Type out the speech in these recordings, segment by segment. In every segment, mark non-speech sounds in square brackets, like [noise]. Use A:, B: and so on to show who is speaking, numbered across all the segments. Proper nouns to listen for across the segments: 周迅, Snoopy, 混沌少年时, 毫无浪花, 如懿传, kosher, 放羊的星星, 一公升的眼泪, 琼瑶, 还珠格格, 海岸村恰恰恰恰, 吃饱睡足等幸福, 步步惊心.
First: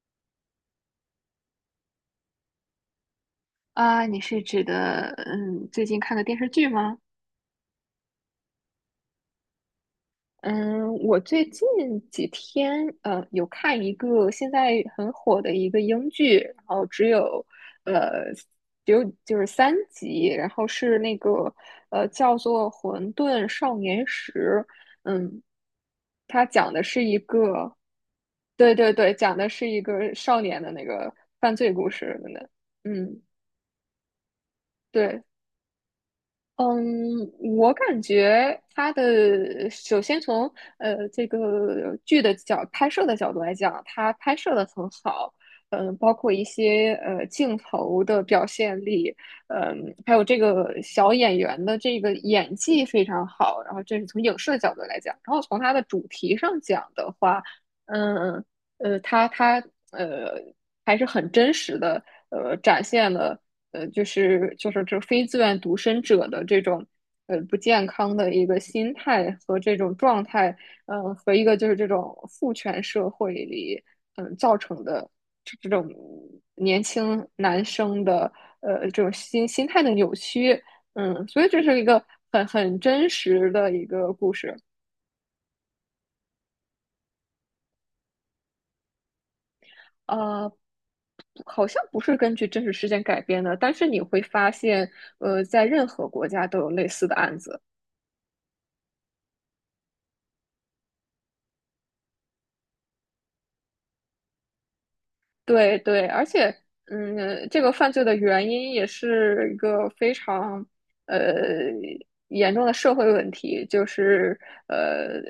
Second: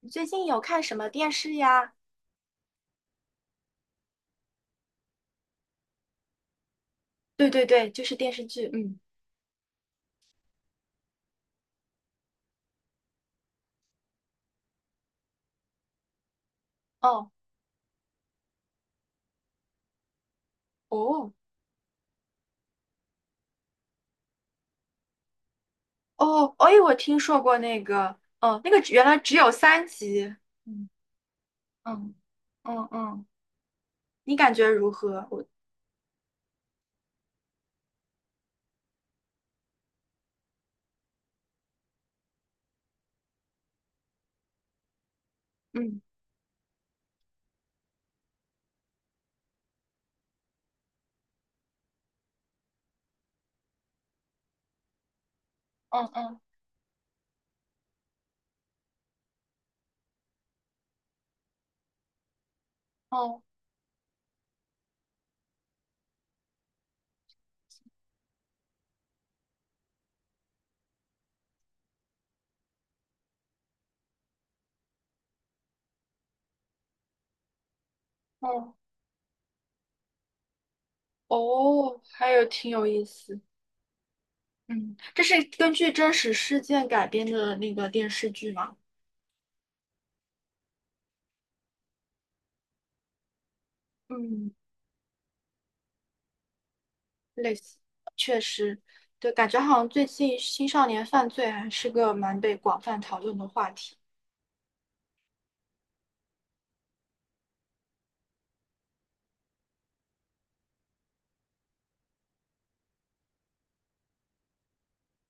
A: 你最近有看什么电视呀？
B: 啊，你是指的最近看的电视剧吗？
A: 对对对，就是电视剧。嗯，
B: 嗯，我最近几天有看一个现在很火的一个英剧，然后
A: 哦
B: 呃只有就是3集，然后是那
A: 哦
B: 个叫做《混沌少年时》。嗯，它
A: 哦，
B: 讲
A: 哎，
B: 的
A: 我
B: 是
A: 听
B: 一
A: 说过
B: 个，
A: 那个，哦，那
B: 对
A: 个只
B: 对
A: 原
B: 对，
A: 来只
B: 讲的
A: 有
B: 是一
A: 三
B: 个
A: 集。
B: 少年的那
A: 嗯
B: 个犯罪故
A: 嗯
B: 事的。
A: 嗯
B: 嗯，
A: 嗯，你感觉如
B: 对。
A: 何？我
B: 嗯，我感觉他的首先从这个剧的角拍摄的角度来讲，他拍摄的很好。
A: 嗯
B: 包括一些镜头的表现力。还有这个小演员的这个演技非常好，然后这是从影视的角度来讲。然后从它的主
A: 嗯
B: 题
A: 嗯
B: 上讲的话，嗯它呃还是很真实的展现了。
A: 哦
B: 就是这非自愿独身者的这种不健康的一个心态和这种状态。和一个就是这种父权社会里造成的这种年轻男生的
A: 哦
B: 这种心态的扭曲。所以这是一
A: 哦，
B: 个
A: 还有
B: 很
A: 挺
B: 很
A: 有意
B: 真
A: 思。
B: 实的一个故事。
A: 嗯，这是根据真实事件改编的那个电视剧吗？
B: 啊，好像不是根据真实事件改编的，但是你会
A: 嗯，
B: 发现，在任何国家都有类似的案
A: 类
B: 子。
A: 似，确实，对，感觉好像最近青少年犯罪还是个蛮被广泛讨论的话题。
B: 对对，而且，这个犯罪的原因也是一个非常呃严重的社会问题。就是呃，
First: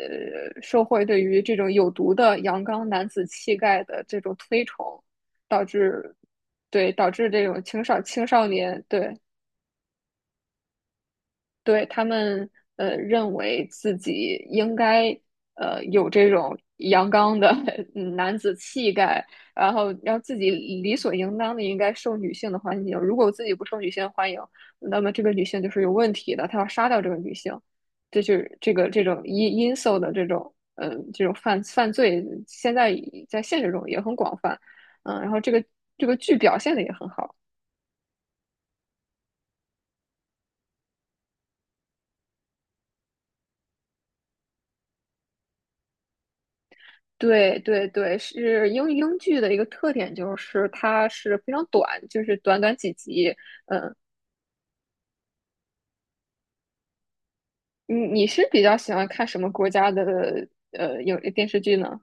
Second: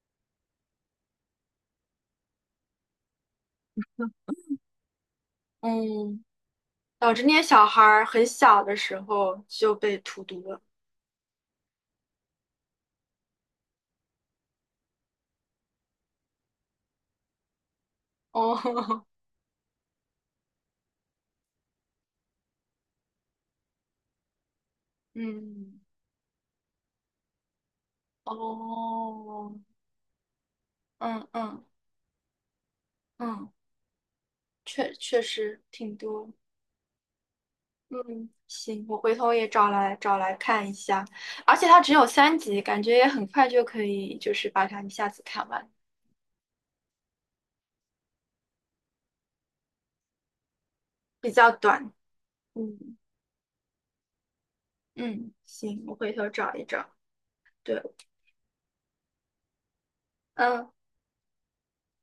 B: 社会对于这种有毒的阳刚男子气概的这种推崇，导致
A: 嗯，
B: 对，导
A: 导致
B: 致
A: 那些
B: 这种
A: 小孩
B: 青少
A: 儿很
B: 青少
A: 小的
B: 年
A: 时
B: 对，
A: 候就被荼毒了。
B: 对，他们认为自己应该有这种阳刚的 [laughs] 男子气
A: 哦，[laughs]
B: 概。然后让自己理所应当的应该受女性的欢迎。如果自己不受女性欢迎，那么这个女性就
A: 嗯，
B: 是有问题的，他要杀掉这个女性。这就是这个这种
A: 哦，
B: 因素的这种这
A: 嗯
B: 种犯
A: 嗯
B: 犯罪，现在在
A: 嗯，
B: 现实中也很广泛。
A: 确确
B: 然后这
A: 实
B: 个
A: 挺
B: 这个
A: 多。
B: 剧表现的也很好。
A: 嗯，行，我回头也找来找来看一下，而且它只有三集，感觉也很快就可以，就是把它一下子看完，
B: 对对对，是英剧的一个特点，就是它
A: 比
B: 是
A: 较
B: 非常
A: 短。
B: 短，就是短短几
A: 嗯，
B: 集。
A: 嗯，行，我回头找一找。对，
B: 你是比较喜欢看什么国家的
A: 嗯。
B: 有电视剧呢？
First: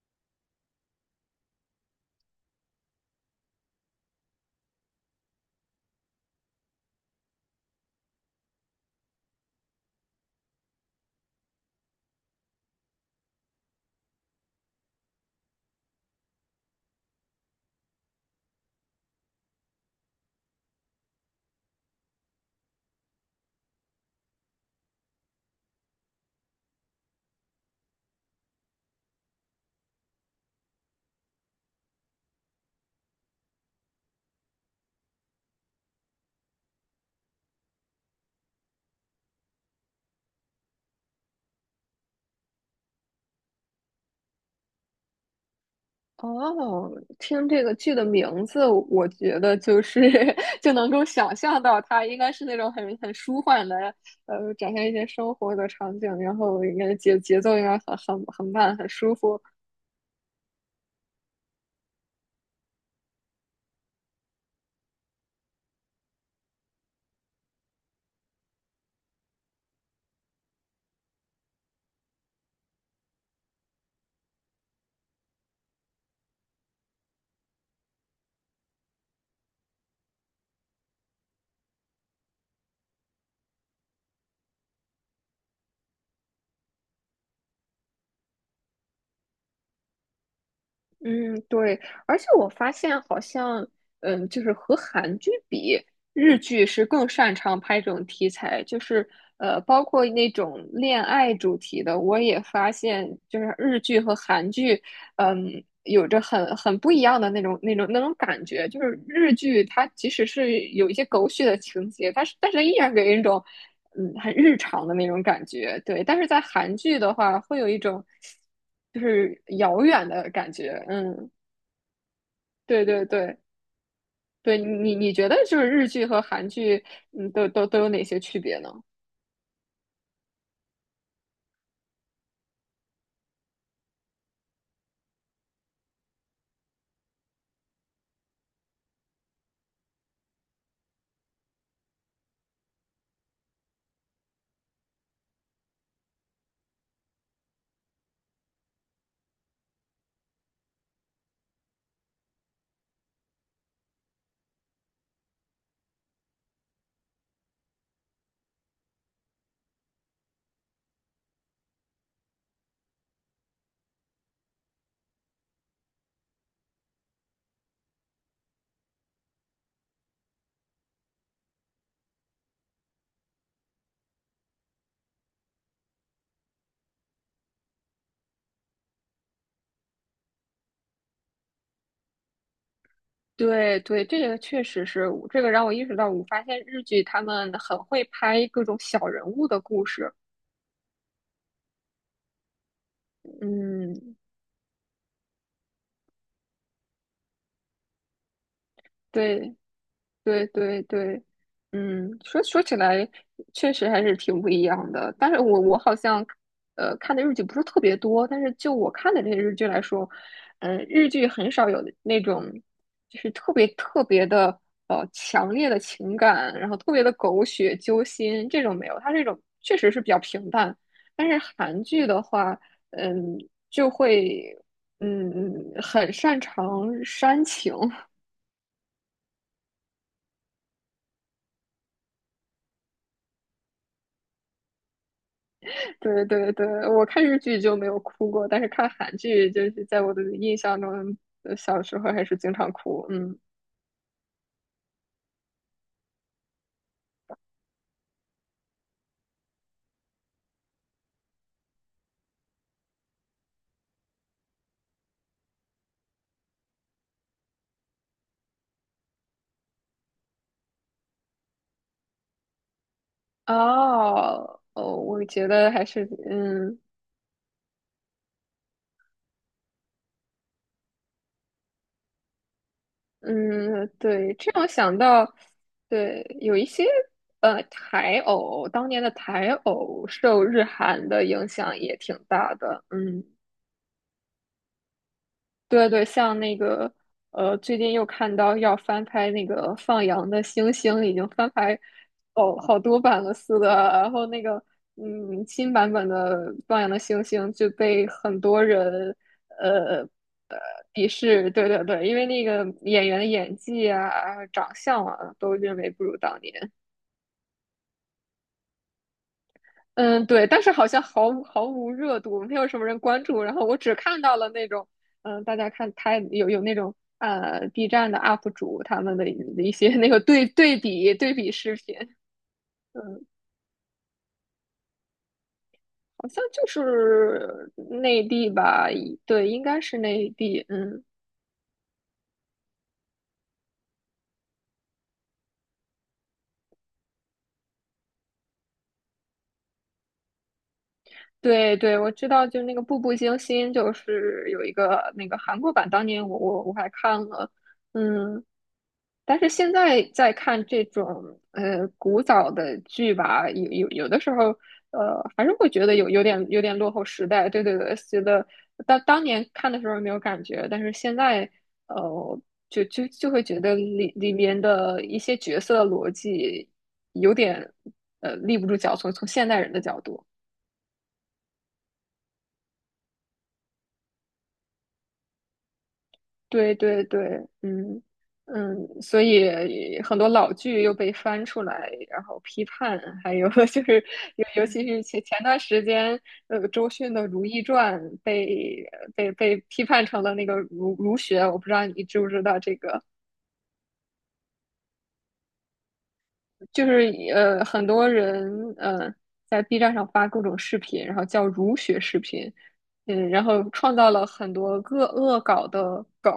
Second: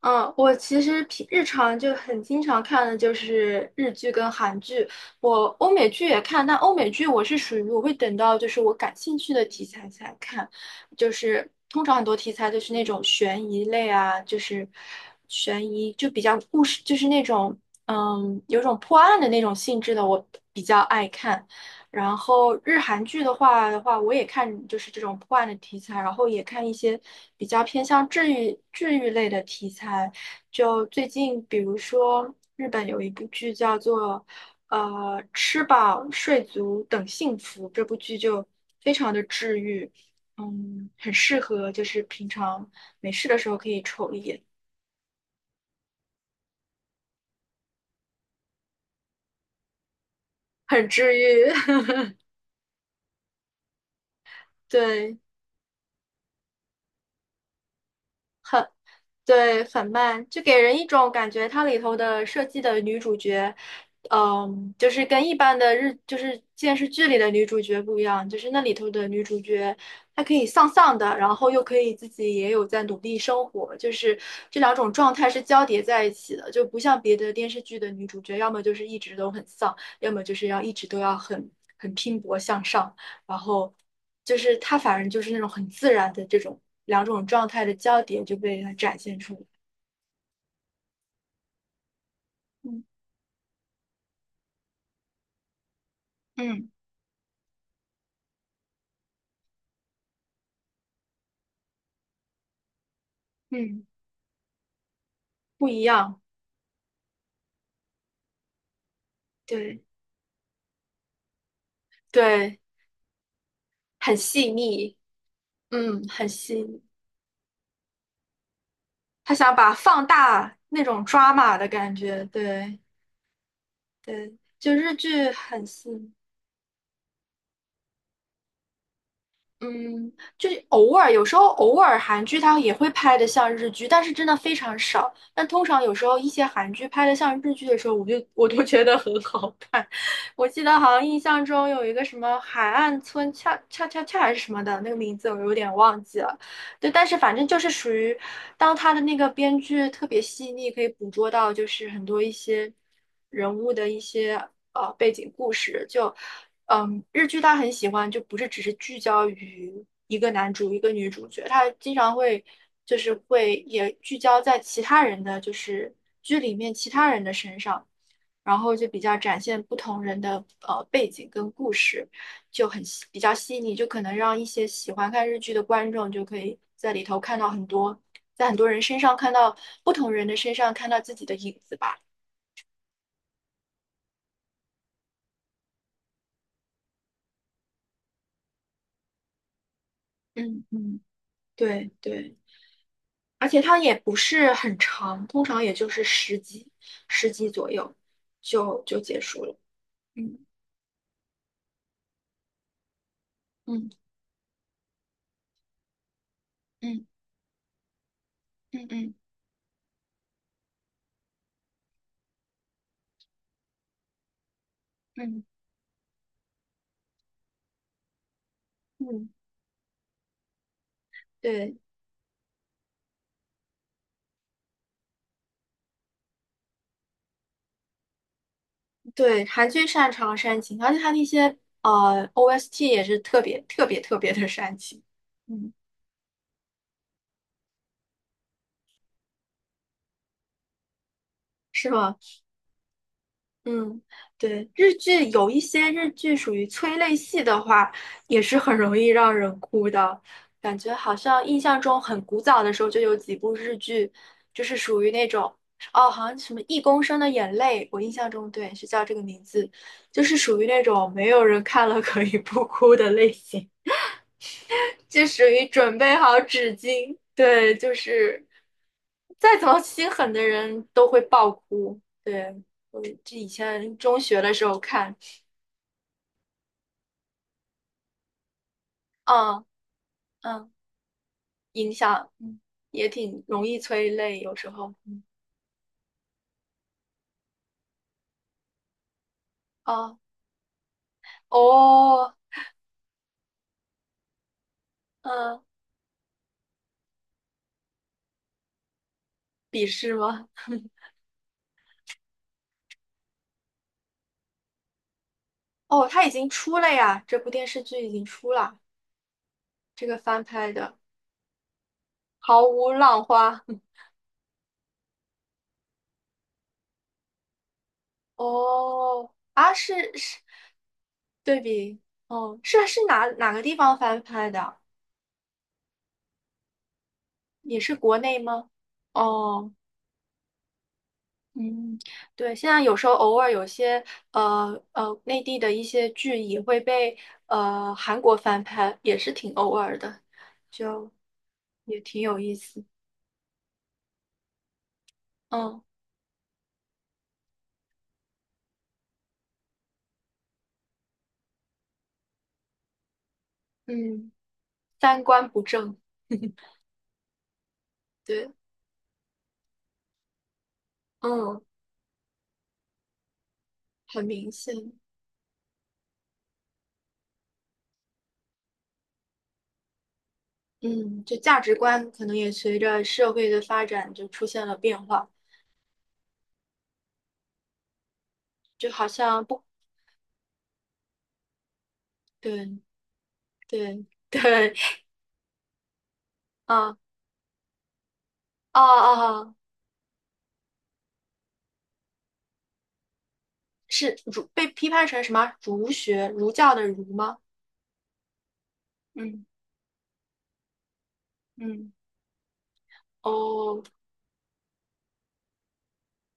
A: 嗯，我其实平日常就很经常看的就是日剧跟韩剧，我欧美剧也看，但欧美剧我是属于我会等到就是我感兴趣的题材才看，就是通常很多题材都是那种悬疑类啊，就是悬疑就比较故事，就是那种嗯有种破案的那种性质的，我比较爱看。然后日韩剧的话，我也看就是这种破案的题材，然后也看一些比较偏向治愈类的题材。就最近，比如说日本有一部剧叫做“吃饱睡足等幸福"，这部剧就非常的治愈，嗯，很适合就是平常没事的时候可以瞅一眼，
B: 哦，听这个剧的名字，我觉得就是 [laughs] 就
A: 很
B: 能够
A: 治
B: 想
A: 愈，
B: 象到它
A: [laughs]
B: 应该是那种很舒缓的。展现一些
A: 对，
B: 生活的场景，然后应该节奏应该很
A: 很
B: 慢，很舒服。
A: 对，很慢，就给人一种感觉，它里头的设计的女主角，嗯，就是跟一般的日，就是电视剧里的女主角不一样，就是那里头的女主角，她可以丧丧的，然后又可以自己也有在努力生活，就是这两种状态是交叠在一起的，就不像别的电视剧的女主角，要么就是一直都很丧，要么就是要一直都要很拼搏向上。然后就是他反正就是那种很自然的这种两种状态的交叠就被他展现出来，
B: 嗯，对，而且我发
A: 嗯
B: 现好像，就是和韩剧比，日剧
A: 嗯
B: 是更擅长拍这种题材，就是包括那种恋爱主题的，我也发现，就是日
A: 嗯，
B: 剧和韩剧。
A: 不一
B: 有
A: 样，
B: 着很不一样的那种感觉。就是日剧
A: 对，
B: 它即使是有一些狗血的情节，但是但
A: 对，
B: 是依然给人一种
A: 很
B: 很
A: 细
B: 日常的
A: 腻，
B: 那种感觉，对。
A: 嗯，
B: 但是
A: 很
B: 在
A: 细
B: 韩
A: 腻。
B: 剧的话，会有一种，就
A: 他
B: 是
A: 想把
B: 遥
A: 放
B: 远的感
A: 大那
B: 觉。
A: 种
B: 嗯，
A: 抓马的感觉，对
B: 对对对
A: 对，
B: 对，
A: 就日
B: 你觉
A: 剧
B: 得就
A: 很
B: 是日
A: 细
B: 剧
A: 腻。
B: 和韩剧，都有哪些区别呢？
A: 嗯，就是偶尔，有时候偶尔韩剧它也会拍的像日剧，但是真的非常少。但通常有时候一些韩剧拍的像日剧的时候，我都觉得很好看。[laughs] 我记得好像印象中有一个什么海岸村恰恰恰恰还是什么的那个名字，我有点忘记了。对，但是反正就是属于，当他的那个编剧特别细腻，可以捕捉到就是很多一些人物的一些背景故事。就嗯，日剧他很喜欢，就不是只是聚焦于一个男主一个女主角，他经常会就是会也聚焦在其他人的就是剧里面其他人的身上。然后就比较展现不同人的背景跟故事，就比较细腻，就可能让一些喜欢看日剧的观众就可以在里头看到很多，在很多人身上看到不同人的身上看到自己的影子吧。
B: 对对，这个确实是，这个让我意识到，我发现日剧他们很会拍各种小人物的故事。
A: 嗯嗯，对对，而且它也
B: 嗯，
A: 不是很长，通常也就是十集，十集左右就结束
B: 对，
A: 了。嗯
B: 对对对。说起来确实
A: 嗯
B: 还是挺不一样的。但是我好像
A: 嗯
B: 看的日剧不是特别多，但是就
A: 嗯
B: 我看
A: 嗯
B: 的这些日剧来说，日剧很少有那种就是特别特别的
A: 嗯
B: 强烈的情感，然后特别的狗血揪心这种没有，它这
A: 嗯，
B: 种确实是比较平淡。但是
A: 对。
B: 韩剧的话，嗯，就会嗯很擅长煽情。
A: 对，韩剧擅长煽情，而且它那些OST 也是特别特别特别的煽情，嗯，
B: 对对对，我看日剧就没有哭过，但是看韩剧就是在我的印象中，小
A: 是
B: 时候
A: 吗？
B: 还是经常哭。嗯。
A: 嗯，对，日剧有一些日剧属于催泪戏的话，也是很容易让人哭的，感觉好像印象中很古早的时候就有几部日剧，就是属于那种哦，好像什么《一公升的眼泪》，我印象中对是叫这个名字，就是属于那种没有人看了可以不哭的类型。
B: 哦哦，我
A: 就属
B: 觉
A: 于
B: 得还
A: 准
B: 是
A: 备好纸巾。对，就是再怎么心狠的人都会爆哭。对，我这以
B: 嗯，
A: 前中
B: 对，
A: 学
B: 这
A: 的时
B: 样
A: 候
B: 想
A: 看，
B: 到。对，有一些台偶，当年的台
A: 嗯
B: 偶受日
A: 嗯，
B: 韩的影响
A: 影
B: 也挺
A: 响
B: 大
A: 嗯
B: 的。
A: 也
B: 嗯，
A: 挺容易催泪，有时候。
B: 对对，像那个，最近又看到要翻拍那个放
A: 哦
B: 羊的星星，已经翻拍
A: 哦，
B: 哦好多版了似的。然后那个
A: 嗯，
B: 新版本的放羊的星星就被很多人
A: 笔
B: 呃
A: 试吗？
B: 呃鄙视。对对对，因为那个演员的演技啊、长相啊，都认为不
A: 哦，
B: 如
A: 它已
B: 当
A: 经
B: 年。
A: 出了呀，这部电视剧已经出了，这个
B: 嗯，
A: 翻
B: 对，但是
A: 拍
B: 好
A: 的
B: 像毫无热度，没
A: 《毫
B: 有什么
A: 无
B: 人
A: 浪
B: 关注。
A: 花》。
B: 然后我只看到了那种，大家看他有那种B 站的 UP 主他们的
A: 哦，啊，
B: 一些
A: 是
B: 那个
A: 是
B: 对对比对比
A: 对
B: 视频。
A: 比，哦，是是
B: 嗯，
A: 哪哪个地方翻拍的啊
B: 好像就是
A: 也是国
B: 内
A: 内
B: 地
A: 吗？
B: 吧。对，应
A: 哦，
B: 该是内地。嗯，
A: 嗯，对，现在有时候偶尔有些内地的一些剧也会被韩国翻拍，也是挺偶尔的，就
B: 对对，
A: 也
B: 我
A: 挺
B: 知
A: 有
B: 道，
A: 意
B: 就那个
A: 思。
B: 《步步惊心》，就是有一个那个韩国
A: 嗯
B: 版，当年我还看了。嗯。但是现在在看这种古早的剧吧，有的时
A: 嗯，
B: 候，
A: 三
B: 还
A: 观
B: 是
A: 不
B: 会觉
A: 正，
B: 得有点落后时代。对对对，觉得
A: 对，
B: 当年看的时候没有感觉，但是现在，
A: 嗯，
B: 呃，就会觉得里
A: 很
B: 里
A: 明
B: 面
A: 显，
B: 的一些角色逻辑有点立不住脚，从现代人的角度。
A: 嗯，就价值观可能也随着社会的发展就出现了变化，
B: 对对对，
A: 就好
B: 所
A: 像不，
B: 以很多老剧又被翻出来，然后批
A: 对
B: 判，还有 [laughs] 就是
A: 对
B: 尤尤
A: 对，
B: 其是前段时间。
A: [laughs]
B: 周
A: 啊
B: 迅的《如懿传》
A: 啊
B: 被
A: 啊。
B: 被
A: 哦
B: 被批判成了那个儒学，我不知道你知不知道这个，
A: 是儒被批判成什么儒学儒教
B: 就
A: 的儒
B: 是，
A: 吗？
B: 很多人
A: 嗯
B: 在 B 站上发各种视频，然后叫儒
A: 嗯
B: 学视频。然后
A: 哦，
B: 创造了很多恶搞的梗。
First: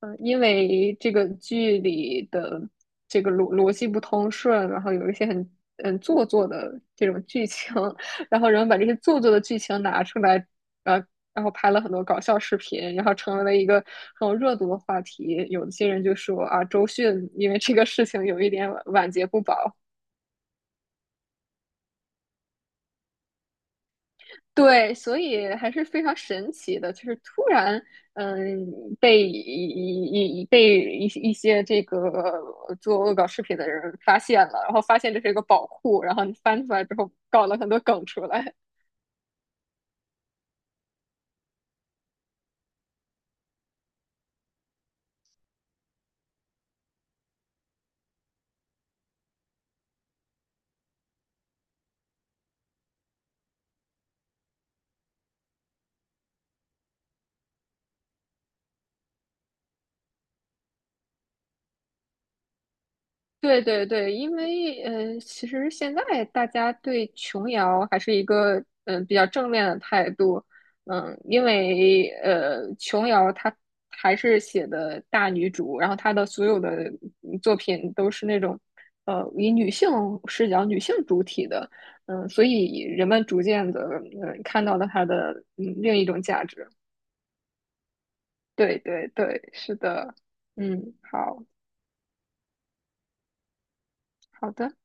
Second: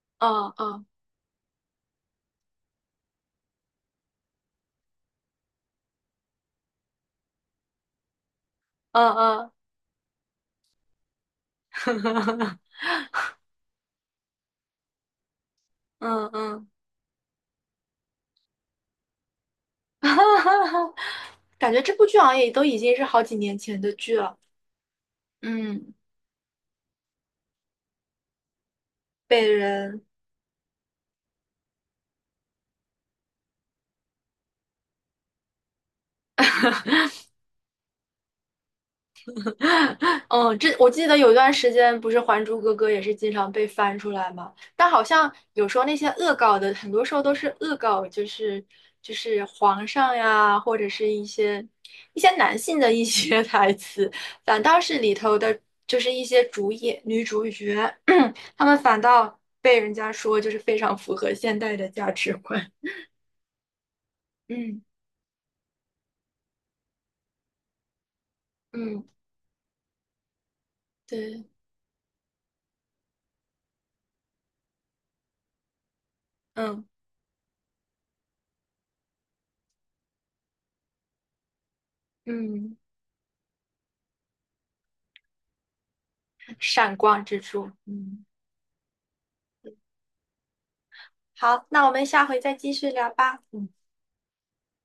B: 因
A: 嗯嗯
B: 为这个剧里的这个逻辑不通顺，然后有一些很做作的这种剧情，[laughs] 然后人们把这些
A: 嗯
B: 做作的
A: 嗯
B: 剧情拿出来。呃，然后拍了很多搞笑视频，然后成为了一个很有热度的话题。有些人就
A: 嗯嗯，
B: 说啊，
A: 嗯
B: 周迅因为这个事情有一点晚节不保。
A: [laughs] 感觉这部剧好像也都已经是好几年前的剧了，
B: 对，所以还是
A: 嗯，
B: 非常神奇的，就是突然，嗯，被一
A: 被人
B: 一一被一一些这个做恶搞视频的人发现了，然后发现这是一个宝库，然后你翻出来之后搞了很多梗出来。
A: [laughs] 嗯，这我记得有一段时间，不是《还珠格格》也是经常被翻出来嘛，但好像有时候那些恶搞的，很多时候都是恶搞，就是皇上呀，或者是一些男性的一些 [laughs] 台词，反倒是里头的，就是一些主演女主角，[clears throat] 他们反倒被人家说就是非常符合现代的价值观。
B: 对对对，因
A: 嗯
B: 为，其实现在大家对琼瑶还是一个
A: 嗯，
B: 比较正面的态度。
A: 对，
B: 因为，琼瑶她还是写的大女主，然后她的所有的
A: 嗯
B: 作品都是那种以女性视角、女性主体的。所
A: 嗯，
B: 以人们逐渐的看到了她的另一种价值。
A: 闪光之处，嗯。
B: 对对对，是的。嗯，好
A: 好，那我们下回再继续聊吧。嗯。
B: 好的。